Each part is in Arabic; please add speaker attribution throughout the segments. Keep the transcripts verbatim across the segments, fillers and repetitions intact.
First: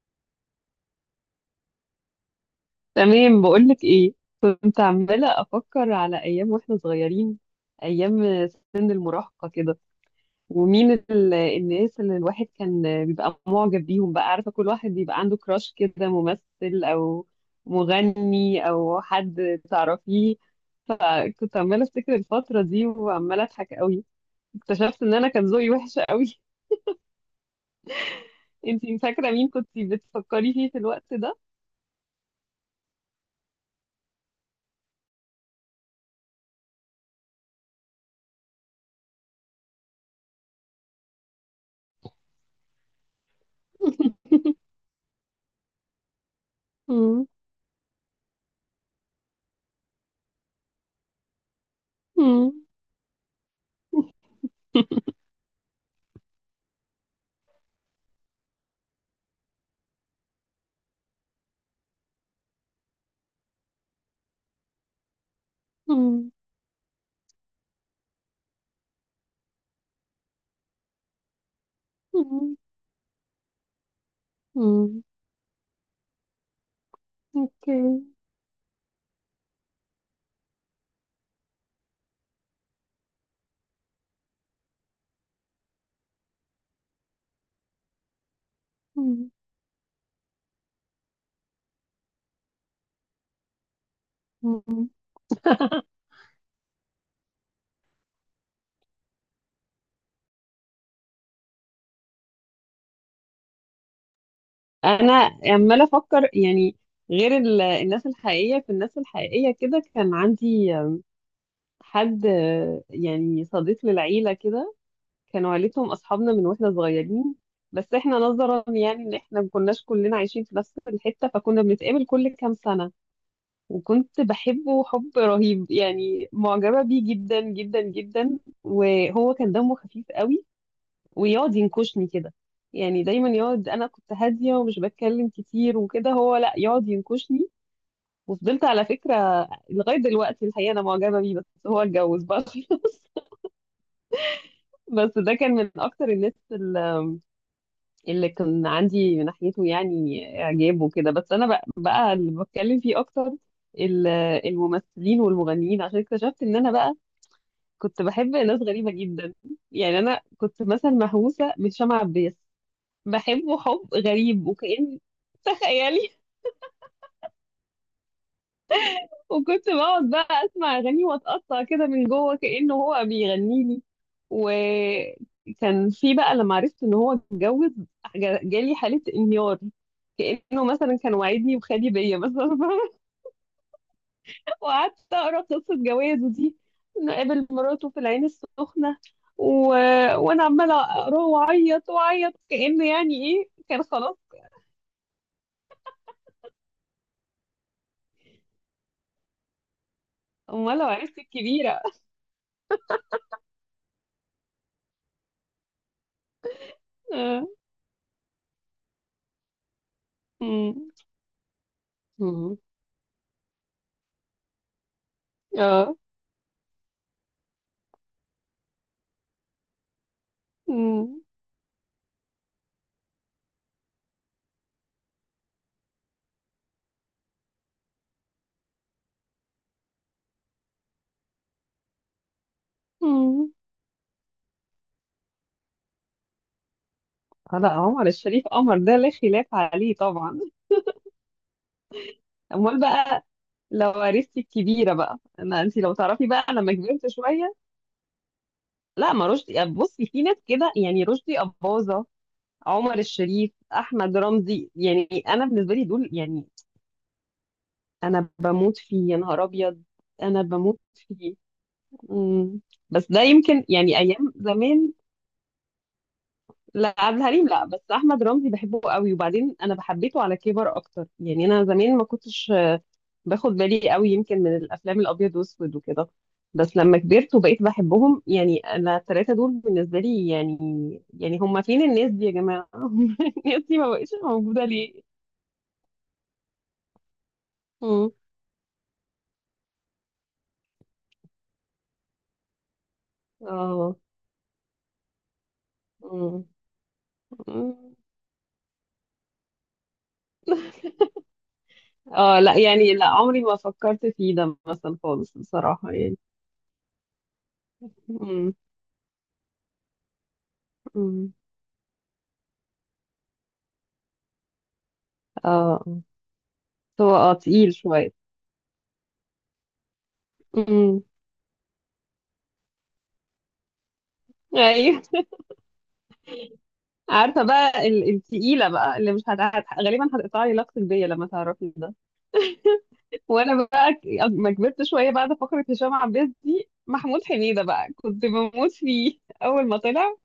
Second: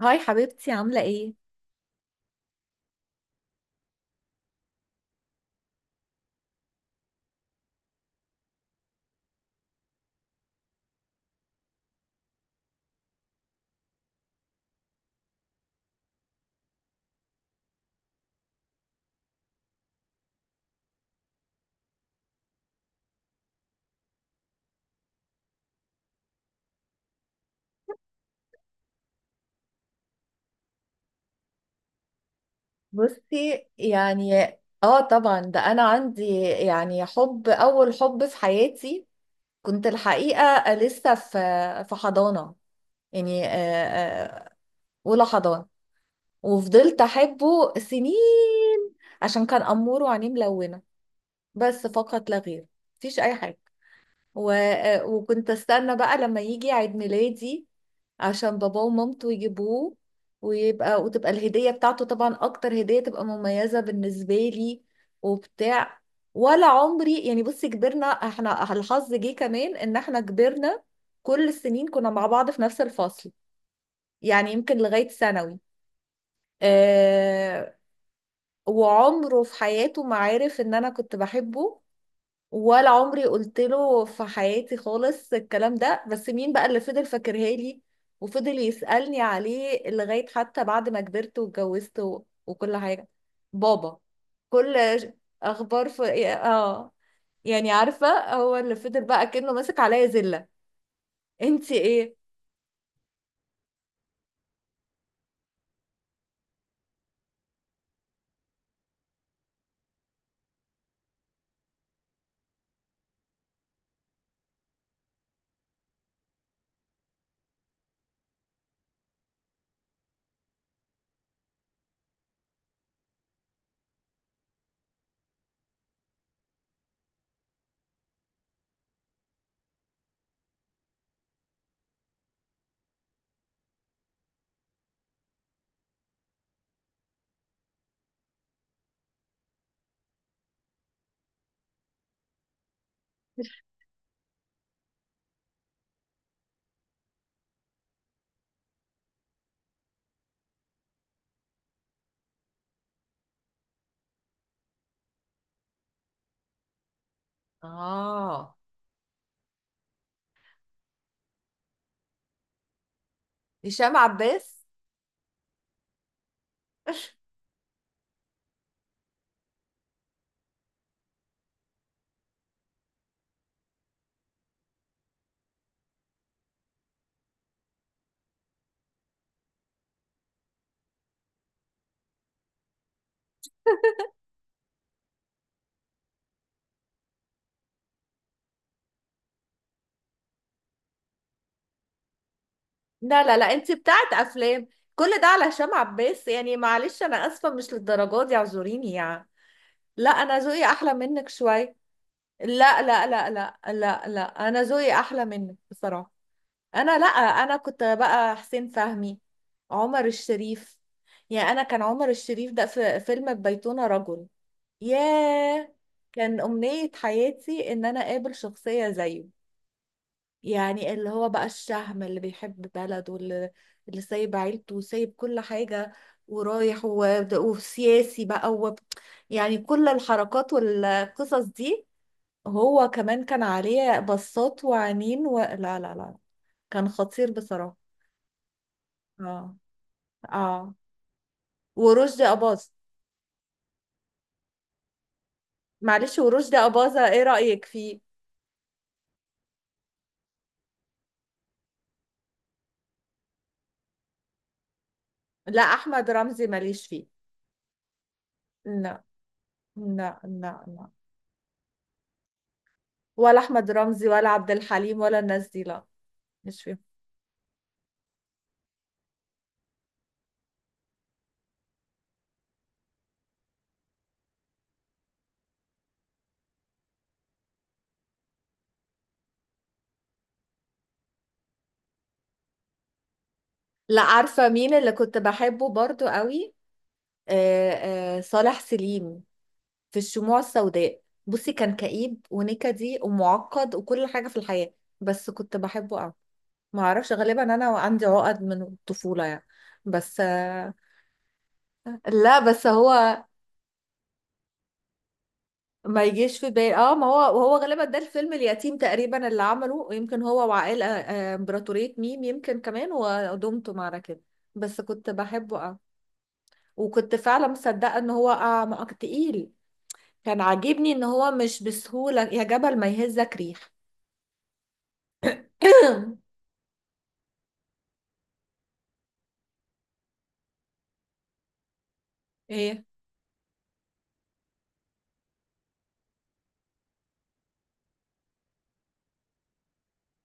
Speaker 1: هاي حبيبتي عاملة ايه؟
Speaker 2: تمام، بقولك ايه. كنت عمالة أفكر على أيام واحنا صغيرين، أيام سن المراهقة كده. ومين ال- الناس اللي الواحد كان بيبقى معجب بيهم بقى. عارفة، كل واحد بيبقى عنده كراش كده، ممثل أو مغني أو حد تعرفيه. فكنت عمالة أفتكر الفترة دي وعمالة أضحك قوي. اكتشفت إن أنا كان ذوقي وحش قوي. انتي فاكرة مين كنت بتفكري فيه في الوقت ده؟
Speaker 1: بصي يعني اه طبعا ده انا عندي يعني حب، اول حب في حياتي. كنت الحقيقه لسه في في حضانه، يعني آه، آه، اولى حضانه. وفضلت
Speaker 2: مم.
Speaker 1: احبه سنين عشان كان امور وعينيه ملونه، بس فقط لا
Speaker 2: مم.
Speaker 1: غير. مفيش اي حاجه. و... آه، وكنت استنى بقى لما يجي عيد ميلادي عشان باباه ومامته يجيبوه، ويبقى وتبقى الهدية بتاعته طبعا أكتر هدية تبقى مميزة بالنسبة لي وبتاع.
Speaker 2: مم.
Speaker 1: ولا عمري، يعني بصي كبرنا، احنا الحظ جه كمان ان احنا كبرنا كل السنين كنا مع بعض
Speaker 2: مم.
Speaker 1: في نفس الفصل، يعني يمكن
Speaker 2: مم.
Speaker 1: لغاية ثانوي.
Speaker 2: اوكي.
Speaker 1: آه. وعمره في حياته ما عرف ان انا كنت بحبه، ولا عمري قلت له في حياتي خالص الكلام ده. بس مين بقى اللي فضل فاكرها لي وفضل يسألني
Speaker 2: مم.
Speaker 1: عليه لغاية حتى بعد ما كبرت واتجوزت و... وكل حاجة؟ بابا.
Speaker 2: مم.
Speaker 1: كل ش- اخبار في اه، يعني عارفة هو اللي فضل بقى كأنه ماسك عليا زلة. انتي ايه؟
Speaker 2: انا عماله افكر يعني، غير ال- الناس الحقيقيه، في الناس الحقيقيه كده كان عندي حد، يعني صديق للعيله كده. كانوا عيلتهم اصحابنا من واحنا صغيرين، بس احنا نظرا يعني ان احنا ما كناش كلنا عايشين في نفس الحته فكنا بنتقابل كل كام سنه. وكنت بحبه حب رهيب، يعني معجبه بيه جدا جدا جدا. وهو كان دمه خفيف قوي، ويقعد ينكشني كده. يعني دايما يقعد، انا كنت هاديه ومش بتكلم كتير وكده، هو لا يقعد ينكشني. وفضلت على فكره لغايه دلوقتي الحقيقه انا معجبه بيه، بس هو اتجوز بقى خلاص. بس ده كان من اكتر الناس ال- اللي كان عندي من ناحيته يعني اعجاب وكده، بس انا بقى, بقى اللي بتكلم فيه اكتر ال- الممثلين والمغنيين عشان اكتشفت ان انا بقى كنت بحب
Speaker 1: اه،
Speaker 2: ناس غريبه جدا. يعني انا كنت مثلا مهووسه بهشام عباس، بحبه حب
Speaker 1: هشام
Speaker 2: غريب
Speaker 1: عباس؟
Speaker 2: وكأن، تخيلي. وكنت بقعد بقى اسمع اغانيه واتقطع كده من جوه كأنه هو بيغني لي. وكان في بقى لما عرفت ان هو اتجوز جا- جالي حالة انهيار، كأنه مثلا كان وعدني وخالي بيا مثلا. وقعدت اقرا قصة جوازه دي، انه قابل مراته في العين السخنة و... وانا عمالة اقراه واعيط واعيط، كأنه يعني
Speaker 1: لا لا
Speaker 2: ايه،
Speaker 1: لا، انتي
Speaker 2: كان
Speaker 1: بتاعت
Speaker 2: خلاص.
Speaker 1: افلام. كل ده على هشام عباس؟ يعني معلش انا اسفة، مش للدرجة دي، اعذريني يعني. لا انا ذوقي
Speaker 2: امال لو
Speaker 1: احلى
Speaker 2: عرفت
Speaker 1: منك شوية.
Speaker 2: الكبيرة.
Speaker 1: لا لا لا لا لا لا، انا ذوقي احلى منك بصراحه. انا لا انا كنت بقى حسين فهمي، عمر
Speaker 2: آه.
Speaker 1: الشريف. يعني انا كان عمر الشريف
Speaker 2: مم.
Speaker 1: ده في فيلم بيتنا رجل، ياه،
Speaker 2: اه.
Speaker 1: كان امنيه حياتي ان انا اقابل شخصيه زيه. يعني اللي
Speaker 2: مم.
Speaker 1: هو بقى الشهم اللي بيحب بلده، واللي اللي سايب عيلته وسايب كل حاجه، ورايح و- وسياسي بقى وب... يعني كل الحركات والقصص دي. هو كمان كان
Speaker 2: مم.
Speaker 1: عليه بصات وعينين و... لا لا لا، كان خطير
Speaker 2: آه، لا،
Speaker 1: بصراحة.
Speaker 2: عمر الشريف قمر، ده لا خلاف
Speaker 1: اه
Speaker 2: عليه طبعا.
Speaker 1: اه، ورشدي أباظة.
Speaker 2: امال بقى لو عرفتي الكبيره بقى، انا انت لو
Speaker 1: معلش
Speaker 2: تعرفي بقى
Speaker 1: ورشدي
Speaker 2: لما كبرت
Speaker 1: أباظة ايه
Speaker 2: شويه.
Speaker 1: رأيك فيه؟
Speaker 2: لا، ما رشدي يعني، بصي في ناس كده، يعني رشدي اباظه، عمر الشريف، احمد رمزي، يعني انا
Speaker 1: لا
Speaker 2: بالنسبه لي دول
Speaker 1: أحمد رمزي
Speaker 2: يعني.
Speaker 1: ماليش فيه.
Speaker 2: انا بموت
Speaker 1: لا
Speaker 2: فيه يا نهار ابيض،
Speaker 1: لا
Speaker 2: انا
Speaker 1: لا
Speaker 2: بموت
Speaker 1: لا،
Speaker 2: فيه. مم. بس ده
Speaker 1: ولا
Speaker 2: يمكن
Speaker 1: أحمد
Speaker 2: يعني
Speaker 1: رمزي ولا
Speaker 2: ايام
Speaker 1: عبد
Speaker 2: زمان.
Speaker 1: الحليم ولا الناس دي، لا مش فيهم.
Speaker 2: لا عبد الحليم لا، بس احمد رمزي بحبه قوي، وبعدين انا بحبيته على كبر اكتر. يعني انا زمان ما كنتش باخد بالي قوي، يمكن من الافلام الابيض واسود وكده. بس لما كبرت وبقيت بحبهم، يعني انا الثلاثه دول بالنسبه لي يعني، يعني هم فين الناس دي يا جماعه؟ الناس دي ما
Speaker 1: لا
Speaker 2: بقتش
Speaker 1: عارفة
Speaker 2: موجوده
Speaker 1: مين اللي
Speaker 2: ليه.
Speaker 1: كنت بحبه برضو قوي؟
Speaker 2: مم.
Speaker 1: آه، آه، صالح سليم في الشموع السوداء. بصي كان كئيب ونكدي ومعقد
Speaker 2: اه.
Speaker 1: وكل حاجة في الحياة، بس كنت بحبه قوي.
Speaker 2: مم.
Speaker 1: ما اعرفش، غالبا انا
Speaker 2: مم.
Speaker 1: عندي عقد من الطفوله يعني. بس آه، لا
Speaker 2: اه لا،
Speaker 1: بس
Speaker 2: يعني لا
Speaker 1: هو
Speaker 2: عمري ما فكرت فيه ده مثلا خالص بصراحه
Speaker 1: ما
Speaker 2: يعني.
Speaker 1: يجيش في بالي. اه، ما هو وهو غالبا ده الفيلم
Speaker 2: مم.
Speaker 1: اليتيم تقريبا اللي عمله، يمكن هو وعائلة
Speaker 2: مم.
Speaker 1: آه، امبراطورية ميم، يمكن كمان ودمتم معنا كده. بس كنت بحبه اه.
Speaker 2: اه. آه.
Speaker 1: وكنت
Speaker 2: هو اه
Speaker 1: فعلا
Speaker 2: تقيل
Speaker 1: مصدقة ان
Speaker 2: شويه.
Speaker 1: هو اه ما- تقيل. كان عاجبني
Speaker 2: مم.
Speaker 1: ان هو مش بسهولة، يا جبل ما يهزك ريح.
Speaker 2: ايوه. عارفه بقى ال- التقيله بقى، اللي مش هت... هت- غالبا هتقطع لي علاقتك بيا لما تعرفي ده.
Speaker 1: ايه.
Speaker 2: وانا بقى ك- لما كبرت شويه بعد فقره هشام عباس دي، محمود حميده بقى كنت بموت فيه اول ما طلع،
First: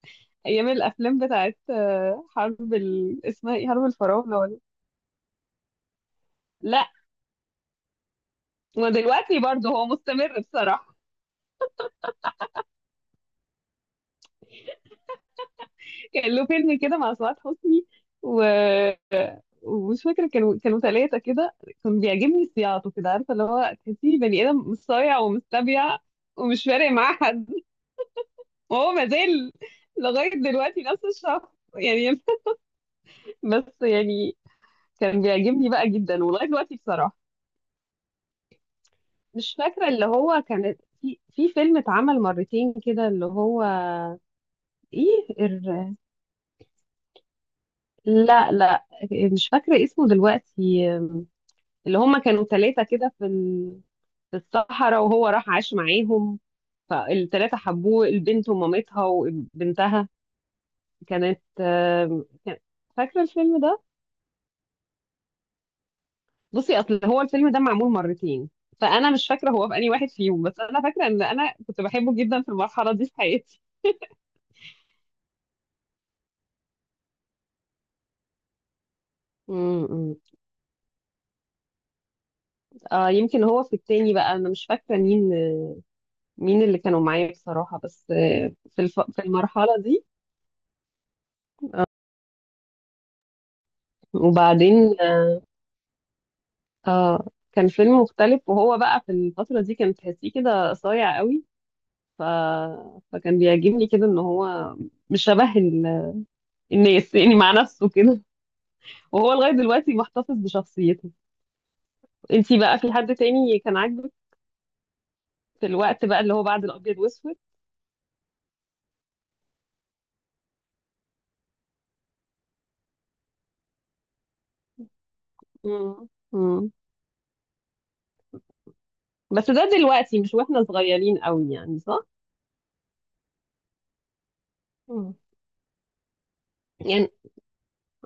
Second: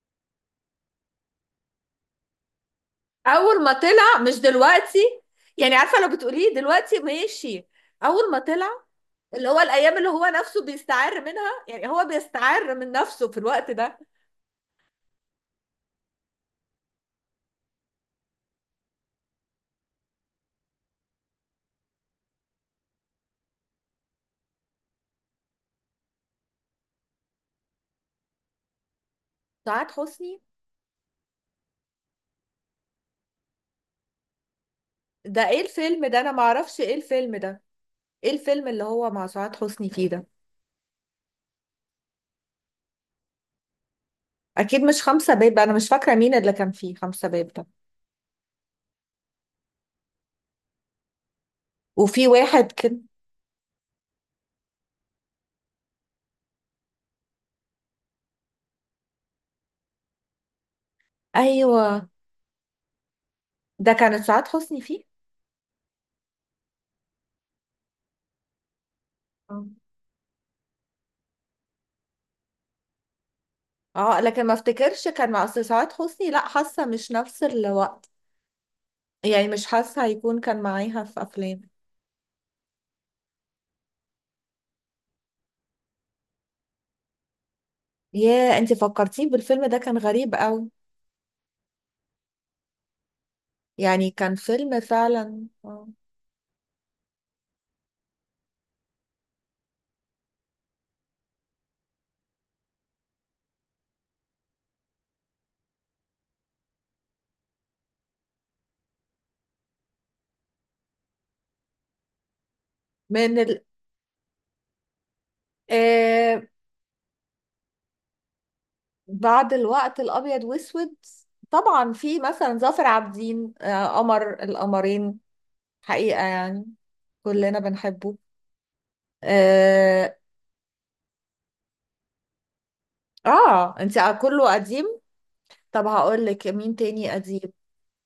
Speaker 2: ايام الافلام بتاعت آه، حرب ال... اسمها
Speaker 1: اول
Speaker 2: ايه،
Speaker 1: ما
Speaker 2: حرب
Speaker 1: طلع
Speaker 2: الفراعنه
Speaker 1: مش
Speaker 2: ولا.
Speaker 1: دلوقتي، يعني عارفة لو بتقوليه
Speaker 2: لا.
Speaker 1: دلوقتي ماشي، اول ما طلع.
Speaker 2: ودلوقتي
Speaker 1: اللي هو
Speaker 2: برضه هو
Speaker 1: الايام اللي هو
Speaker 2: مستمر
Speaker 1: نفسه
Speaker 2: بصراحه.
Speaker 1: بيستعر منها، يعني هو بيستعر من نفسه في الوقت ده.
Speaker 2: كان له فيلم كده مع سعاد حسني، ومش فاكره، كانوا كانوا ثلاثه كده. كان بيعجبني صياعته كده، عارفه اللي هو تحسيه بني ادم مصايع ومستبيع، ومش فارق معاه حد. وهو ما زال
Speaker 1: سعاد
Speaker 2: لغايه
Speaker 1: حسني؟
Speaker 2: دلوقتي نفس الشخص يعني. بس يعني كان
Speaker 1: ده ايه
Speaker 2: بيعجبني بقى
Speaker 1: الفيلم ده،
Speaker 2: جدا
Speaker 1: انا
Speaker 2: ولغايه دلوقتي
Speaker 1: معرفش ايه
Speaker 2: بصراحه.
Speaker 1: الفيلم ده. ايه الفيلم اللي هو مع
Speaker 2: مش
Speaker 1: سعاد
Speaker 2: فاكره،
Speaker 1: حسني
Speaker 2: اللي
Speaker 1: فيه ده؟
Speaker 2: هو كان في في فيلم اتعمل مرتين كده اللي هو
Speaker 1: اكيد مش
Speaker 2: ايه
Speaker 1: خمسة باب، انا مش
Speaker 2: الر...
Speaker 1: فاكرة مين اللي كان فيه خمسة باب ده.
Speaker 2: لا لا، مش فاكره اسمه دلوقتي. اللي هما
Speaker 1: وفي
Speaker 2: كانوا
Speaker 1: واحد
Speaker 2: ثلاثه
Speaker 1: كده،
Speaker 2: كده في في الصحراء، وهو راح عاش معاهم، فالتلاتة حبوه، البنت ومامتها وبنتها. كانت
Speaker 1: ايوه.
Speaker 2: آم، كان- فاكرة الفيلم ده؟
Speaker 1: ده كانت سعاد حسني فيه؟
Speaker 2: بصي أصل هو الفيلم ده معمول مرتين، فأنا مش فاكرة
Speaker 1: اه
Speaker 2: هو في أي واحد فيهم، بس أنا فاكرة إن أنا كنت بحبه جدا في المرحلة دي في حياتي.
Speaker 1: آه، لكن ما افتكرش كان مع، أصل سعاد حسني لا حاسة مش نفس الوقت، يعني مش حاسة
Speaker 2: امم.
Speaker 1: هيكون كان معاها في افلام.
Speaker 2: آه يمكن هو في التاني، بقى أنا مش فاكرة مين، مين اللي كانوا معايا بصراحة، بس آه،
Speaker 1: ياه انت
Speaker 2: في الف... في
Speaker 1: فكرتيني بالفيلم ده،
Speaker 2: المرحلة
Speaker 1: كان
Speaker 2: دي.
Speaker 1: غريب قوي، يعني كان فيلم
Speaker 2: وبعدين
Speaker 1: فعلا آه.
Speaker 2: آه كان فيلم مختلف، وهو بقى في الفترة دي كان تحسيه كده صايع قوي ف... فكان بيعجبني كده ان هو مش شبه ال- الناس يعني، مع نفسه كده. وهو لغاية دلوقتي محتفظ بشخصيته. انتي بقى في حد
Speaker 1: من
Speaker 2: تاني
Speaker 1: ال...
Speaker 2: كان عاجبك في الوقت بقى اللي
Speaker 1: آه
Speaker 2: هو بعد الابيض واسود؟
Speaker 1: بعد الوقت الأبيض وأسود، طبعا في مثلا ظافر عابدين، آه قمر القمرين،
Speaker 2: مم.
Speaker 1: حقيقة يعني
Speaker 2: مم.
Speaker 1: كلنا بنحبه.
Speaker 2: بس ده
Speaker 1: اه،
Speaker 2: دلوقتي مش واحنا صغيرين قوي يعني، صح.
Speaker 1: آه. انت كله قديم.
Speaker 2: مم.
Speaker 1: طب هقول لك مين تاني
Speaker 2: يعني.
Speaker 1: قديم.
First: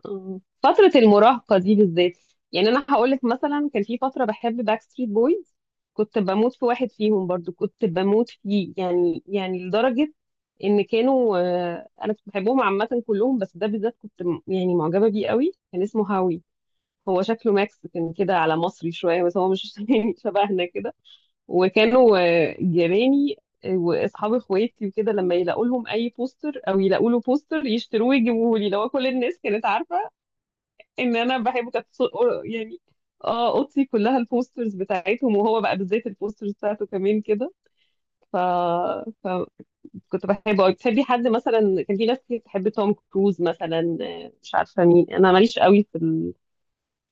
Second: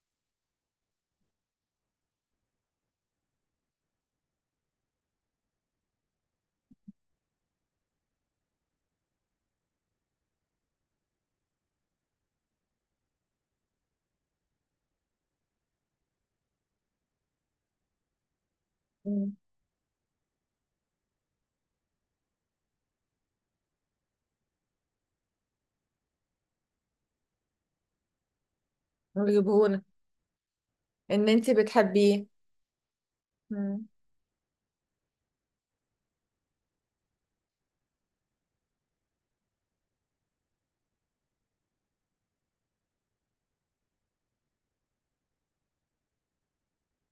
Speaker 2: مم. فترة المراهقة دي بالذات، يعني أنا هقولك مثلا كان في فترة بحب باك ستريت بويز. كنت بموت في واحد فيهم، برضو كنت بموت فيه، يعني يعني لدرجة إن كانوا آه، أنا كنت بحبهم عامة كلهم، بس ده بالذات كنت م- يعني معجبة بيه قوي. كان اسمه هاوي، هو شكله ماكس كان كده على مصري شوية،
Speaker 1: مم.
Speaker 2: بس هو مش يعني شبهنا كده. وكانوا آه، جيراني آه، واصحاب اخواتي وكده، لما يلاقوا لهم اي بوستر او يلاقوا له بوستر يشتروه ويجيبوه لي. لو كل الناس كانت
Speaker 1: نجيبهولك،
Speaker 2: عارفه ان
Speaker 1: ان
Speaker 2: انا
Speaker 1: انت
Speaker 2: بحبه كانت صو-
Speaker 1: بتحبيه.
Speaker 2: يعني، اه، اوضتي
Speaker 1: مم.
Speaker 2: كلها البوسترز بتاعتهم، وهو بقى بالذات البوسترز بتاعته كمان كده ف... فكنت بحبه قوي. بتحبي حد مثلا؟ كان في ناس كتير بتحب توم كروز مثلا، آه، مش عارفه مين، انا ماليش قوي في ال-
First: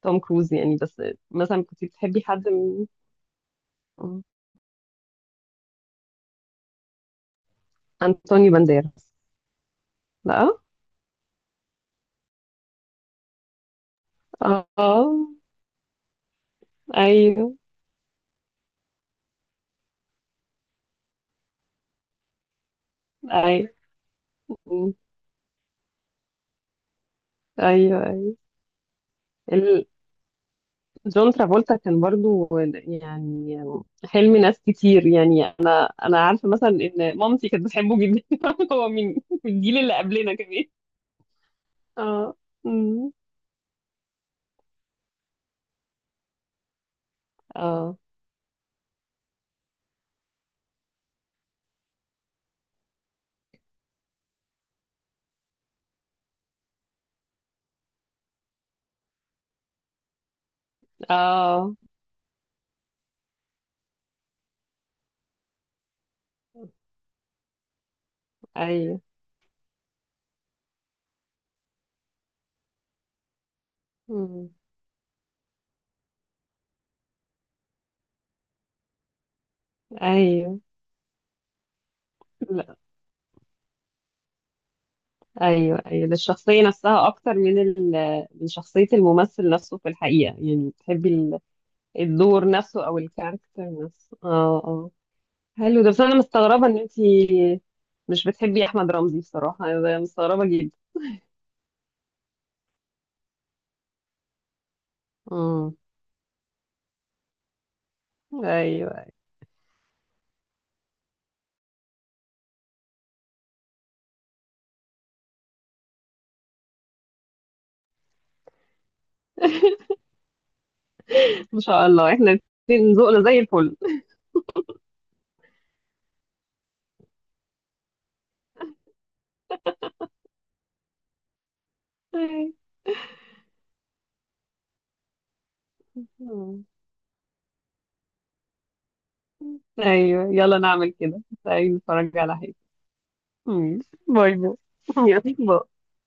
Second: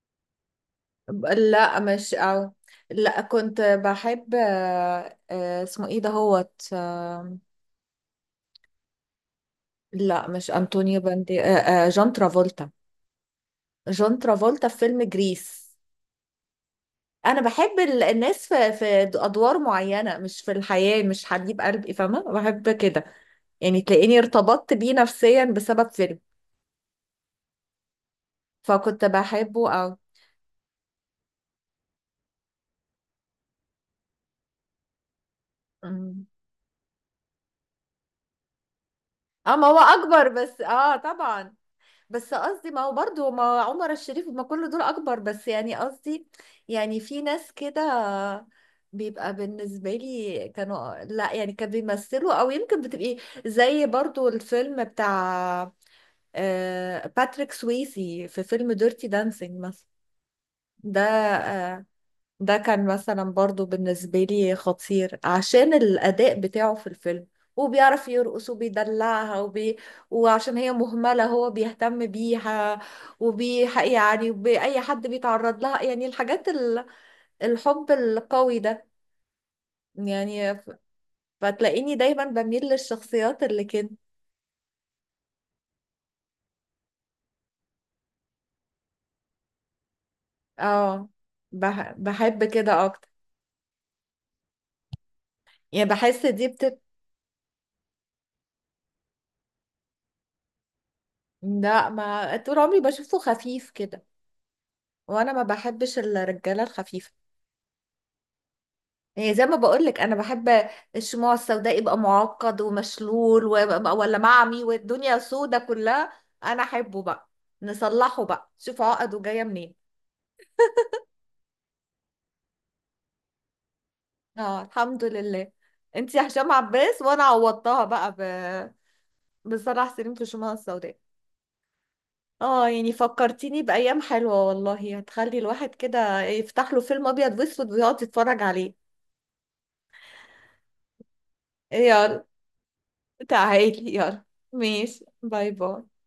Speaker 2: توم كروز يعني. بس
Speaker 1: ب-
Speaker 2: مثلا
Speaker 1: لا
Speaker 2: كنت
Speaker 1: مش
Speaker 2: بتحبي حد
Speaker 1: أو،
Speaker 2: من
Speaker 1: لا كنت
Speaker 2: آه،
Speaker 1: بحب آه آه اسمه ايه ده، هوت،
Speaker 2: انطونيو بانديراس؟
Speaker 1: لا مش
Speaker 2: لا.
Speaker 1: انطونيو باندي، آه، آه، جون ترافولتا، جون
Speaker 2: اه.
Speaker 1: ترافولتا في فيلم
Speaker 2: آه.
Speaker 1: جريس. انا
Speaker 2: ايوه.
Speaker 1: بحب ال- الناس في في ادوار معينه، مش في الحياه، مش حبيب قلبي، فاهمه؟ بحب كده،
Speaker 2: ايوه.
Speaker 1: يعني تلاقيني ارتبطت بيه
Speaker 2: أمم.
Speaker 1: نفسيا بسبب فيلم،
Speaker 2: ايوه.
Speaker 1: فكنت بحبه.
Speaker 2: ايوه،
Speaker 1: او
Speaker 2: جون ترافولتا كان برضو يعني حلم ناس كتير، يعني انا انا عارفه مثلا ان مامتي كانت بتحبه جدا. هو من من
Speaker 1: اه، ما
Speaker 2: الجيل
Speaker 1: هو
Speaker 2: اللي
Speaker 1: اكبر
Speaker 2: قبلنا
Speaker 1: بس
Speaker 2: كمان.
Speaker 1: اه طبعا،
Speaker 2: اه.
Speaker 1: بس قصدي ما هو
Speaker 2: أمم.
Speaker 1: برضه، ما عمر الشريف ما كل دول اكبر، بس يعني قصدي، يعني في ناس كده
Speaker 2: اه.
Speaker 1: بيبقى بالنسبة لي، كانوا لا يعني كانوا بيمثلوا، او يمكن بتبقي زي برضو الفيلم بتاع آه، باتريك سويسي في فيلم ديرتي دانسينج مثلا. ده
Speaker 2: اه.
Speaker 1: آه، ده كان مثلا برضو بالنسبة لي خطير عشان الأداء بتاعه في الفيلم، وبيعرف يرقص
Speaker 2: ايوه.
Speaker 1: وبيدلعها وبي... وعشان هي مهملة هو بيهتم بيها، وبي، يعني
Speaker 2: أمم.
Speaker 1: وبأي حد بيتعرض لها، يعني الحاجات ال... الحب القوي ده. يعني
Speaker 2: ايوه.
Speaker 1: ف- فتلاقيني دايما بميل
Speaker 2: لا.
Speaker 1: للشخصيات اللي كده.
Speaker 2: ايوه ايوه، ده الشخصيه نفسها اكتر من ال... من شخصيه الممثل نفسه في الحقيقه، يعني
Speaker 1: اه
Speaker 2: بتحبي ال-
Speaker 1: بح... بحب
Speaker 2: الدور
Speaker 1: كده
Speaker 2: نفسه او
Speaker 1: أكتر،
Speaker 2: الكاركتر نفسه. اه اه. حلو ده،
Speaker 1: يعني
Speaker 2: بس انا
Speaker 1: بحس دي
Speaker 2: مستغربه ان
Speaker 1: بت.
Speaker 2: انتي مش بتحبي احمد رمزي بصراحه، انا مستغربه جدا.
Speaker 1: لا ما طول عمري بشوفه خفيف كده، وأنا ما
Speaker 2: امم.
Speaker 1: بحبش الرجالة الخفيفة.
Speaker 2: ايوه.
Speaker 1: يعني زي ما بقولك انا بحب الشموع السوداء، يبقى معقد ومشلول ويبقى- ولا معمي والدنيا سودة كلها، انا احبه بقى، نصلحه بقى شوف عقده جاية منين.
Speaker 2: ان شاء الله احنا الاتنين ذوقنا زي الفل.
Speaker 1: اه الحمد لله. انت يا هشام عباس، وانا عوضتها بقى ب... بصلاح سليم في الشموع السوداء. اه يعني فكرتيني بأيام حلوة والله، هتخلي الواحد كده
Speaker 2: مم.
Speaker 1: يفتح له فيلم ابيض واسود ويقعد يتفرج عليه.
Speaker 2: ايوه يلا نعمل كده، تعالي نتفرج
Speaker 1: يلا،
Speaker 2: على حاجه. مم.
Speaker 1: تعالي يلا.
Speaker 2: باي باي.
Speaker 1: ماشي
Speaker 2: يلا
Speaker 1: باي
Speaker 2: باي.
Speaker 1: باي.